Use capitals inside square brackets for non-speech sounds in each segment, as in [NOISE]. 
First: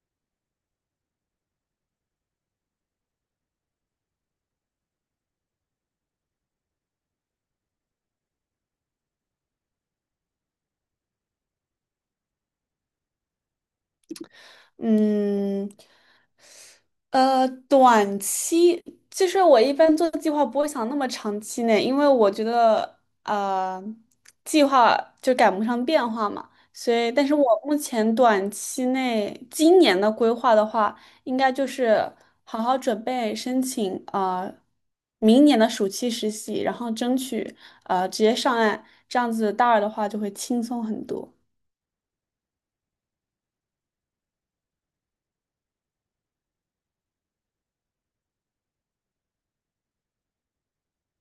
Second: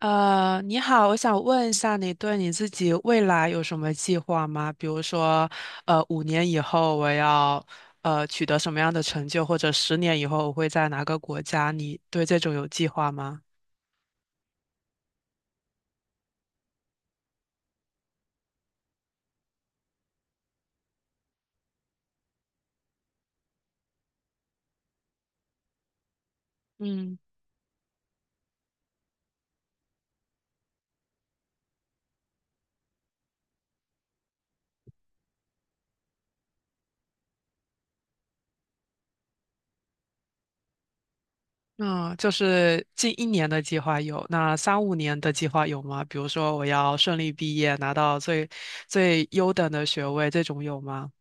你好，我想问一下，你对你自己未来有什么计划吗？比如说，五年以后我要取得什么样的成就，或者十年以后我会在哪个国家？你对这种有计划吗？嗯，短期其实我一般做计划不会想那么长期内，因为我觉得计划就赶不上变化嘛，所以，嗯，但是我目前短期内今年的规划的话，应该就是好好准备申请明年的暑期实习，然后争取直接上岸，这样子大二的话就会轻松很多。那就是近一年的计划有，那三五年的计划有吗？比如说我要顺利毕业，拿到最优等的学位，这种有吗？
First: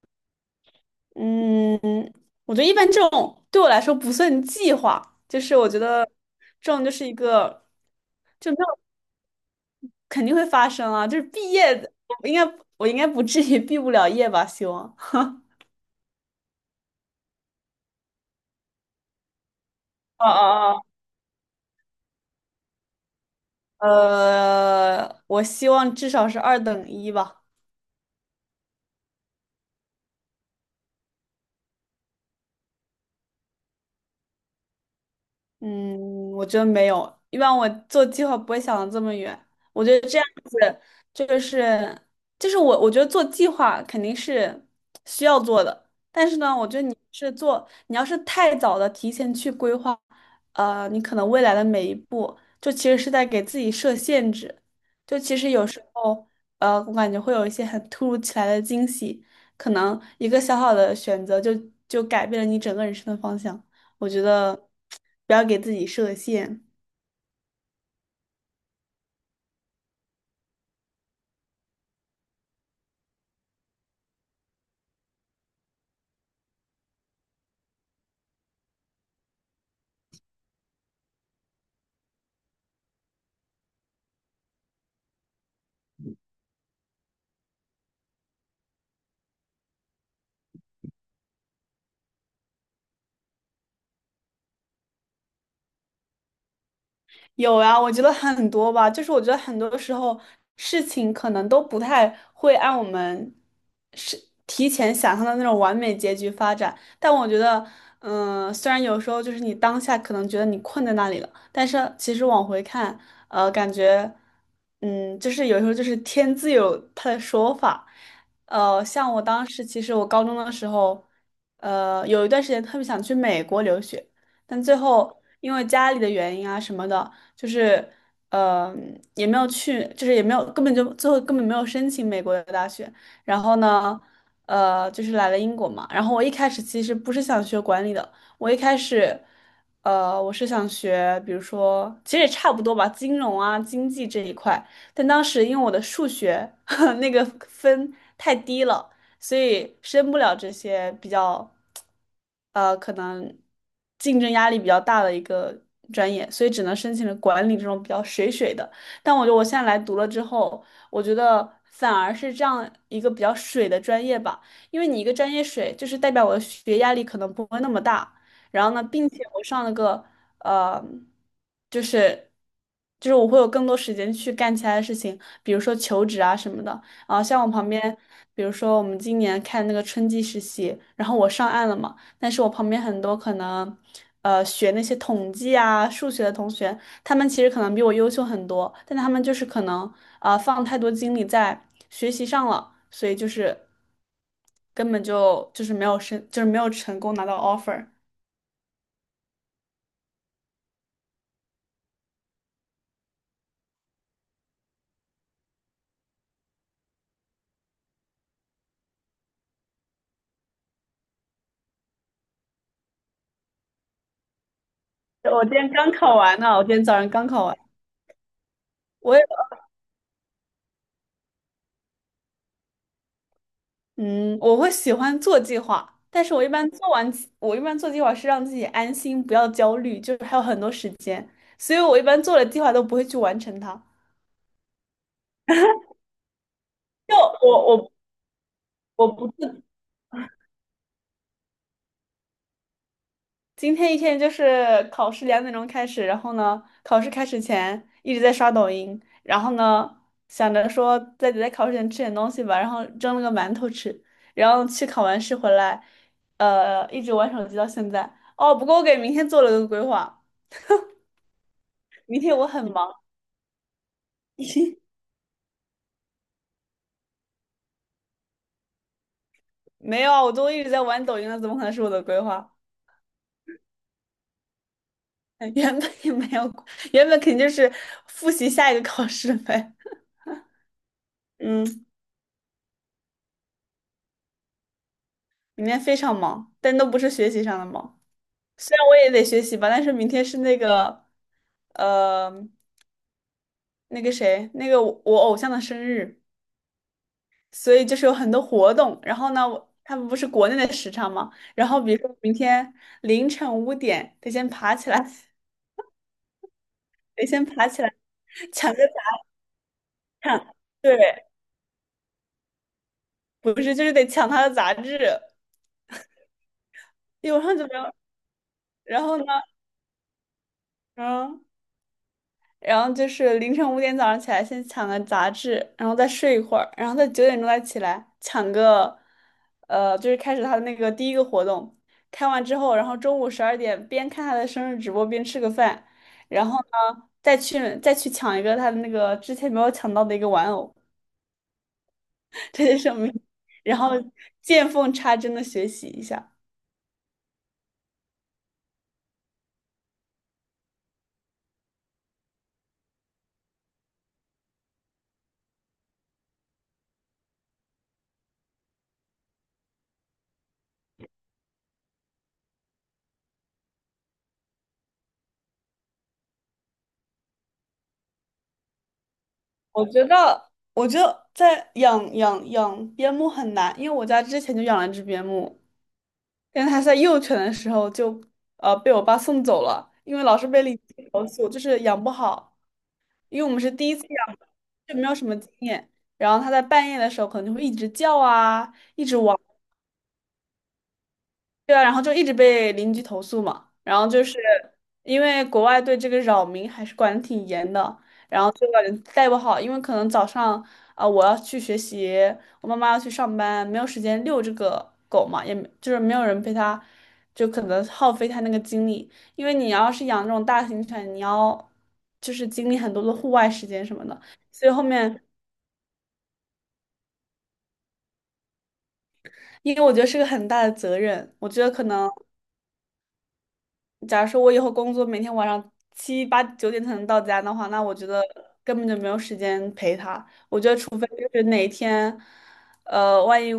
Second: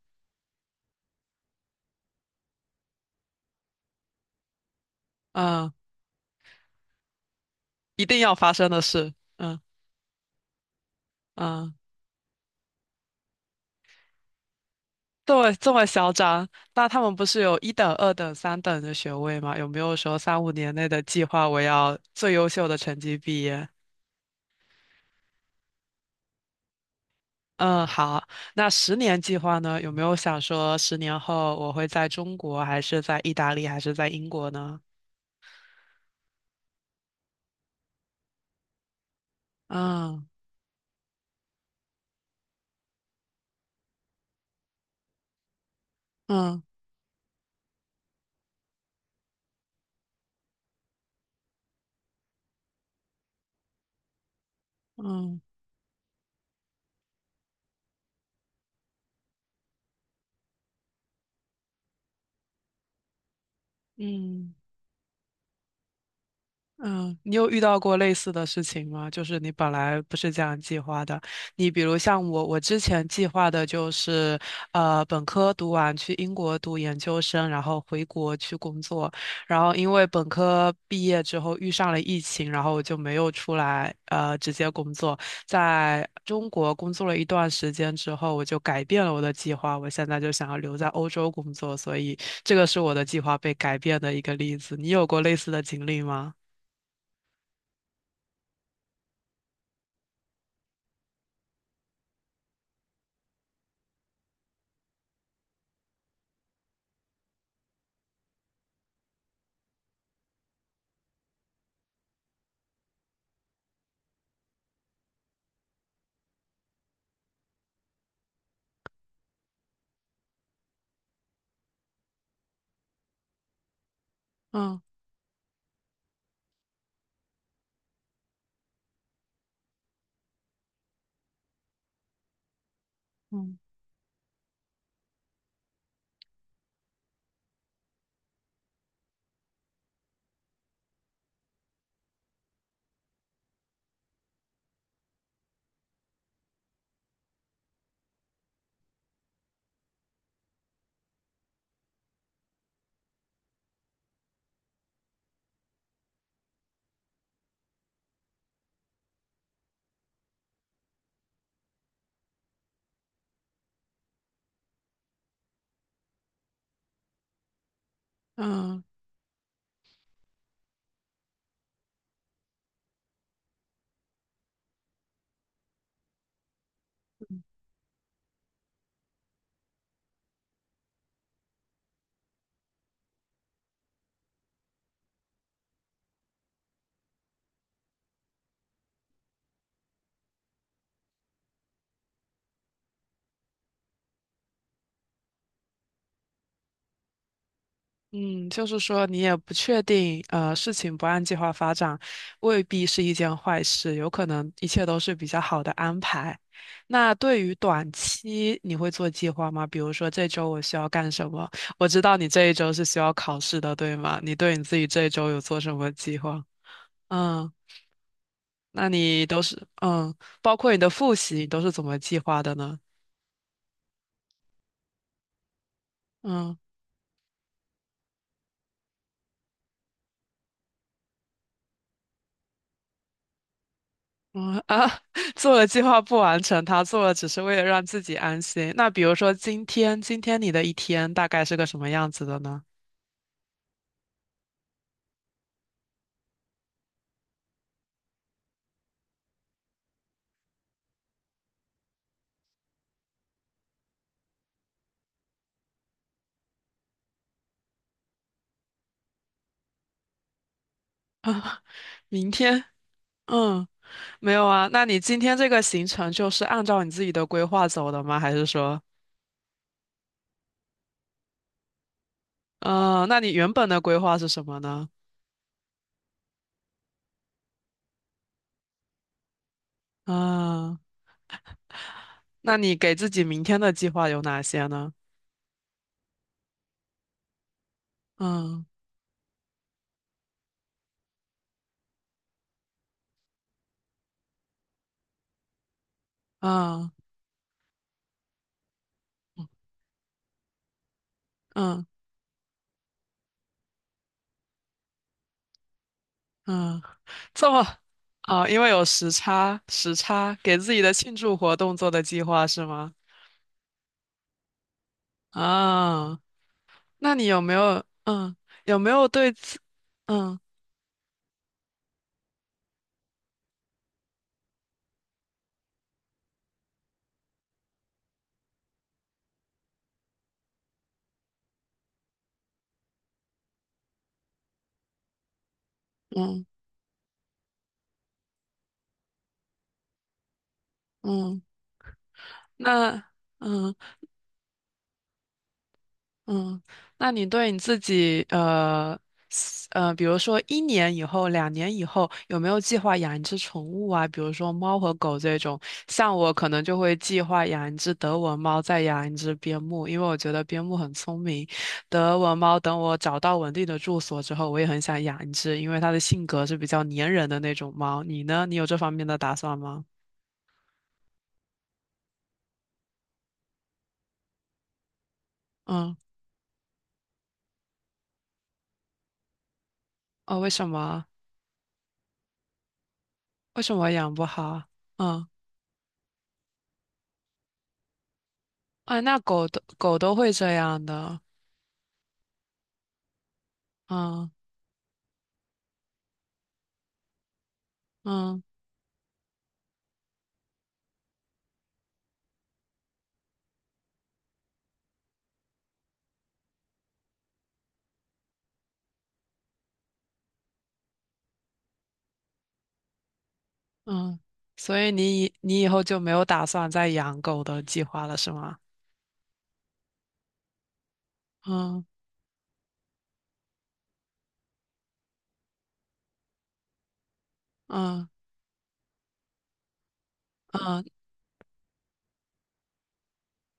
嗯，我觉得一般这种对我来说不算计划，就是我嗯，觉得这种就是一个一定要就发没生有的事。嗯肯定会发生啊，就是毕嗯。业的，我应该不至于毕不了业吧？希望。对，这么嚣张？那他们不是有一等、二等、三等的学位吗？有没有说啊。三五年哦。内的计划，我要最优秀的成绩毕业？哦，我希望至少是二等一吧。嗯，好。那十年计划呢？有没有想说10年后我会在中国，还是在意大利，还是在英国呢？嗯，我觉得没有，一般我做计划不会想的这么远。我觉得这嗯样子就是我觉得做计划肯定是需要做的，但是呢，嗯我觉得你要是太早的提前去规划，你可能未来的每一步就其实是在给自己设限制。就其嗯实有时候，我感觉会有一些很突如其来的惊喜，可能一个小小的选择就改变了你整个人生的方向。我觉嗯。得。不要给自己设限。嗯，你有遇到过类似的事情吗？就是你本来不是这样计划的，你比如像我，我之前计划的就是，本科读完去英国读研究生，然后回国去工作，然后因为本科毕业之后遇上了疫情，然后我就没有出来，直接工作，在中国工作了一段时间之后，我就改变了我的计划，我现在就想要留在欧洲工作，所以这个是我的计划被改变的一个例子。你有过类似的经历吗？有啊，我觉得很多吧，就是我觉得很多时候事情可能都不太会按我们是提前想象的那种完美结局发展，但我觉得，虽然有时候就是你当下可能觉得你困在那里了，但是其实往回看，感觉，就是有时候就是天自有它的说法，像我当时其实我高中的时候，有一段时间特别想去美国留学。但最嗯后因为家里的原因啊什么的，就是也没有去，就是也没有根本就最后根本没有申请美国的大学，然后嗯呢，就是来了英国嘛，然后我一开始其实不是想学管理的，我一开始。我是想学，比如说，其实也差不多吧，金融啊、经济这一块。但当时因为我的数学 [LAUGHS] 那个分太低了，所以申不了这些比较，可能竞争压力比较大的一个专业，所以只能申请了管理这种比较水水的。但我觉得我现在来读了之后，我觉得反而是这样一个比较水的专业吧，因为你一个专业水，就是代表我的学业压力可能不会那么大。然后嗯呢，并且我上了个呃，就是我会有更多时间去干其他的事情，比如说求职啊什么的。啊，像我旁边，比如说我们今年看那个春季实习，然后我上岸了嘛，但是我旁边很多可能，学那些统计啊、数学的同学，他们其实可能比我优秀很多，但他们就是可能啊、放太多精力在学习上了，所以就是根本就是没有申，就是没有成功拿到 offer。嗯，就是说你也不确定，事情不按计划发展，未必是一件坏事，有可能一切都是比较好的安排。那对于短期，你会做计划吗？比如说这周我需要干什么？我知道你这一周是需要考试的，对吗？你对你自己这一周有我今做天什么刚考计完划？呢，我今天早上刚考嗯，完。那我也。你都是嗯，包括你的复习，你都是怎么计划的呢？嗯，我会喜欢做计划，但是我一嗯。般做完计我一般做计划是让自己安心，不要焦虑，就是还有很多时间，所以我一般做了计划都不会去完成它。嗯啊，[LAUGHS] 做了计划不完成，他做了就只是为了我让我自己安心。那比我如不说今天，今天你的一天大概是个什么样子的呢？今天一天就是考试2点钟开始，然后呢，考试开始前一直在刷抖音，然后呢想着说在考试前吃点东西吧，然后蒸了个馒头吃，然后去考完试回来，一直玩手机到现在。哦，不过我给明天做了个规划，[LAUGHS] 啊，明明天我天，很忙。嗯，没有啊。那你今天这个行程就是按照你自己的规划走的吗？还是说，没有啊，我都一直在玩抖音了，怎么可能是我的规划？嗯，那你原本的规划是什么呢？[LAUGHS] 原本也没有原本肯定就是复习下一个考试呗。嗯，[LAUGHS] 嗯，那你给自己明天的计划有哪些呢？明天非常忙，但都不是学习上的忙。嗯虽然我也得学习吧，但是明天是那个，呃，那个谁，那个我偶像的生日，嗯所以就是有很多活动。然后呢，我他们不是国内的时差嘛，然后嗯。比如说明天凌晨五点得先爬起来，嗯，得先这么爬起来啊，因为抢有着时打差，时差卡。给自己的对，庆祝活动做的计划是吗？不是，就是得抢他的杂志。啊，那你一有晚没上就没有有。嗯有没然有后呢？对自嗯嗯，然后就是凌晨五点早上起来，先抢个杂志，然后再睡一会儿，然后再9点钟再起来抢个，就是开始他的那个第一个活动。开完之后，然后中午12点边看他的生日直播边吃个饭，然嗯后呢，再去抢一个他的那个之前没有抢到的一个玩偶，嗯 [LAUGHS] 这就是我那们嗯然后见缝插针的学习一下。嗯，那你对你自己，比如说一年以后、2年以后，有没有计划养一只宠物啊？比如说猫和狗这种，像我可能就会计划养一只德文猫，再养一只边牧，因为我觉得边牧很聪明。德文猫等我找到稳定的住所之后，我也很想养一只，因为它的性格是比较粘人的那种猫。你呢？你有这方面的打算吗？我觉得，我觉得在养边牧很难，因为我家之前就养了一只边牧，嗯，但是它在幼犬的时候就被我爸送走了，因为老哦，是为被什邻么？居投诉，就是养不好，因为我们为是什第么一次养不养，好？就没有什嗯，么经验。然后它在半夜的时候可能就会一直叫啊，啊，一直那汪。狗都会这样的。对啊，然后就一直被邻居投诉嘛，然后就嗯是因为国外对这个扰民还是管得挺严的，嗯然后就感觉带不好，因为可能早上啊、我要去学习，我妈妈要去上班，没有时间遛这个狗嘛，也没就是没有人陪它，就可能耗费它那个精力，因为你要是养那种大型犬，你要就是经历很多的户外时间什么嗯，的，所以所后以面你以后就没有打算再养狗的计划了，是吗？因为我觉得是个很大的责任，我觉得可嗯能。假如说我以后工作每天晚上七八九点才能到家的话，那我觉嗯得根本就没有时间陪他。我觉得嗯除非就是哪一天，万一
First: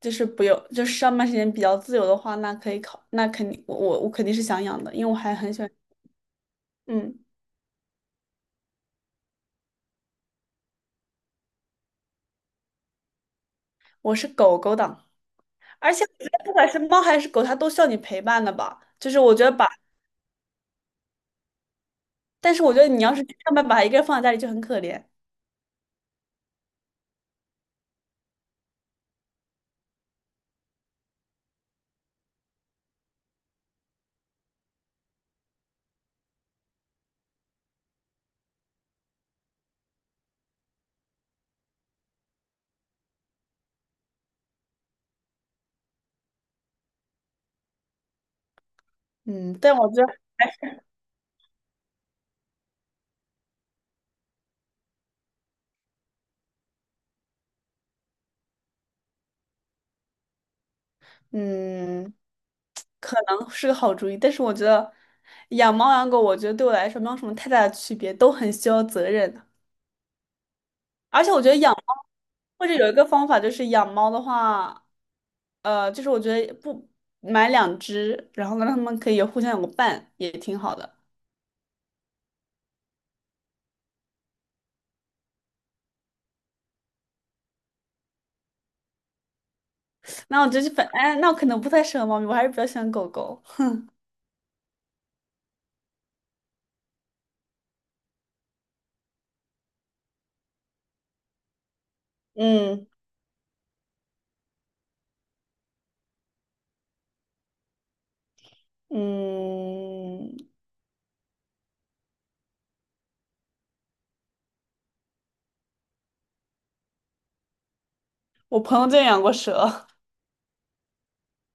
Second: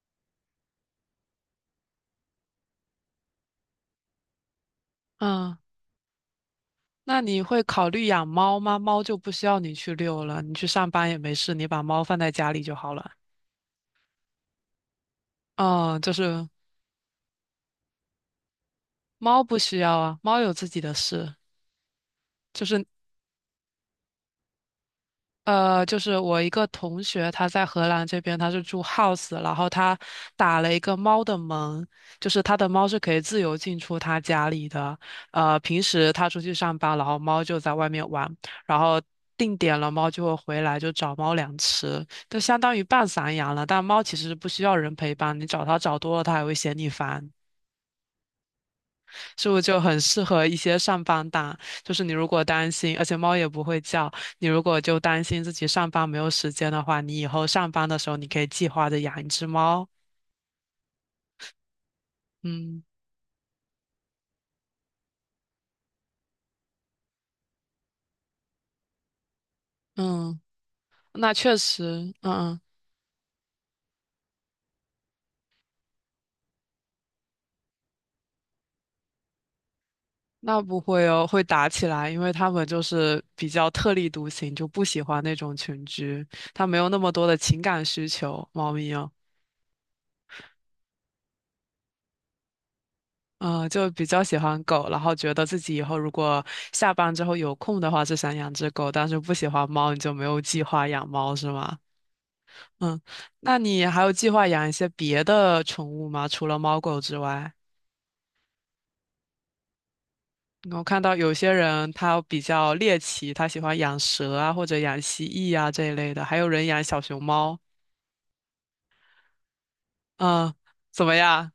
就是不用，就是上班时间比较自由的话，那可以考，那肯定我肯定是想养的，因为我还很嗯，喜欢，嗯，那你会考虑养猫吗？猫就不需要你去遛了，你去上班也没事，你把猫放在家里就好了。我是狗狗党，而嗯，且就我觉得是不管是猫还是狗，它都需要你陪伴的吧。就是我觉猫得不把，需要啊，猫有自己的事，但是就我觉是得你要是上班把它一个人放在家里就很可怜，就是我一个同学，他在荷兰这边，他是住 house，然后他打了一个猫的门，就是他的猫是可以自由进出他家里的。平时他出去上班，然后猫就在外面玩，然后定点了，猫就会回来就找猫粮吃，就相当于半散养了。但猫其实不需要人陪伴，你找它找多了，它还会嫌你烦。是不嗯，是但就我很觉得。适合一些上班党？就是你如果担心，而且猫也不会叫，你如果就担心自己上班没有时间的话，你以后上班的时候你可以计划着养一只猫。嗯，嗯可能是个好主意，但是我觉得养猫养狗，我觉得对我来说没有什么太大的区别，都很需要责任的。嗯，而且那我觉确得养猫，实，嗯嗯，或者有一个方法就是养猫的话，就是我觉得不买两只，然后呢让它们可以互相有个伴，也挺那好不的。会哦，会打起来，因为它们就是比较特立独行，就不喜欢那种群居，它没有那么多的情感需求，猫咪哦。那我觉得就反，哎，那我可能不太适合猫咪，我还是比较喜欢狗狗。嗯，就比较喜欢狗，然后觉得自己以后如果下班之后有空的话，就想养只狗，但是不喜欢猫，你就没有计划养猫是吗？嗯嗯，那你还有计划养一些别的宠物吗？除了猫狗之外，嗯，我看到有些人他比较猎奇，他喜欢养蛇啊，或者养蜥蜴啊这一类的，还有人养小熊猫。我朋友就养过蛇。嗯，怎么样？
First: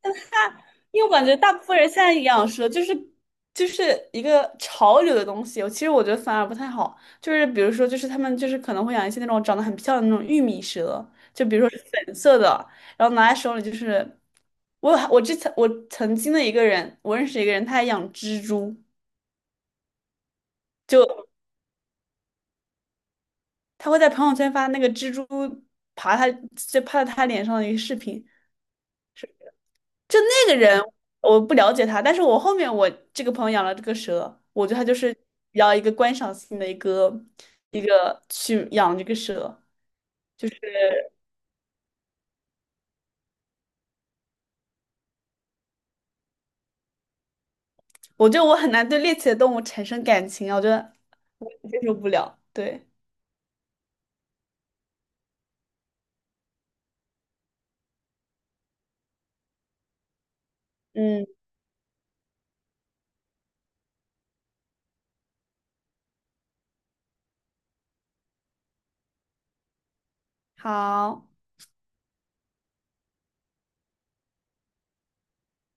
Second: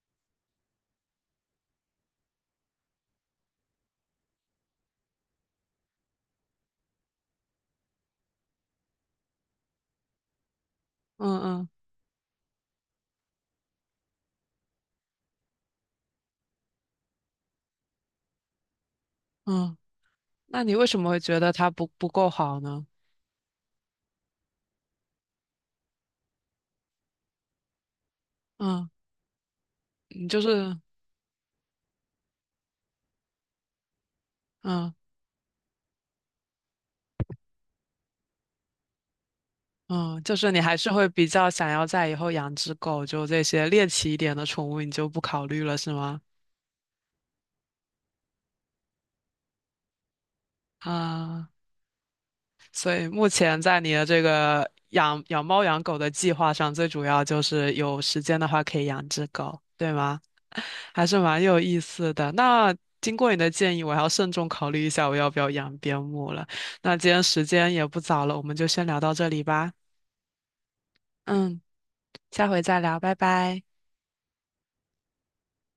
但因为我感觉大部分人现在养蛇就是一个潮流的东西，其实我觉得反而不太好。就是比如说，就是他们就是可能会养一些那种长得很漂亮的那种玉米蛇，嗯就比嗯如说是粉色的，然后拿在手里就是。我之前我曾经的一个人，我认识一个人，他还养蜘蛛，嗯，那你为什么会就觉得它不够好呢？他会在朋友圈发那个蜘蛛爬他就趴在他脸上的一个视频。嗯，就你就那个是人，我不了解他，但是我后面我这个朋友养了这个蛇，我觉得他嗯。就是比较一个观赏性的一个去养这个蛇。嗯，就是你还是会比较想要在以后养只狗，就这些猎奇一点的宠物，你就不考虑了，是吗？我觉得我很难对猎奇的动物产生感情啊，我觉得啊，我接受不了。对，所以目前在你的这个养猫养狗的计划上，最主要就是有时间的话可以养只狗，对吗？[LAUGHS] 还是嗯，蛮有意思的。那经过你的建议，我要慎重考虑一下我要不要养边牧了。那今天时间也不早了，我们就先聊到这里吧。好。嗯，下回再聊，拜拜。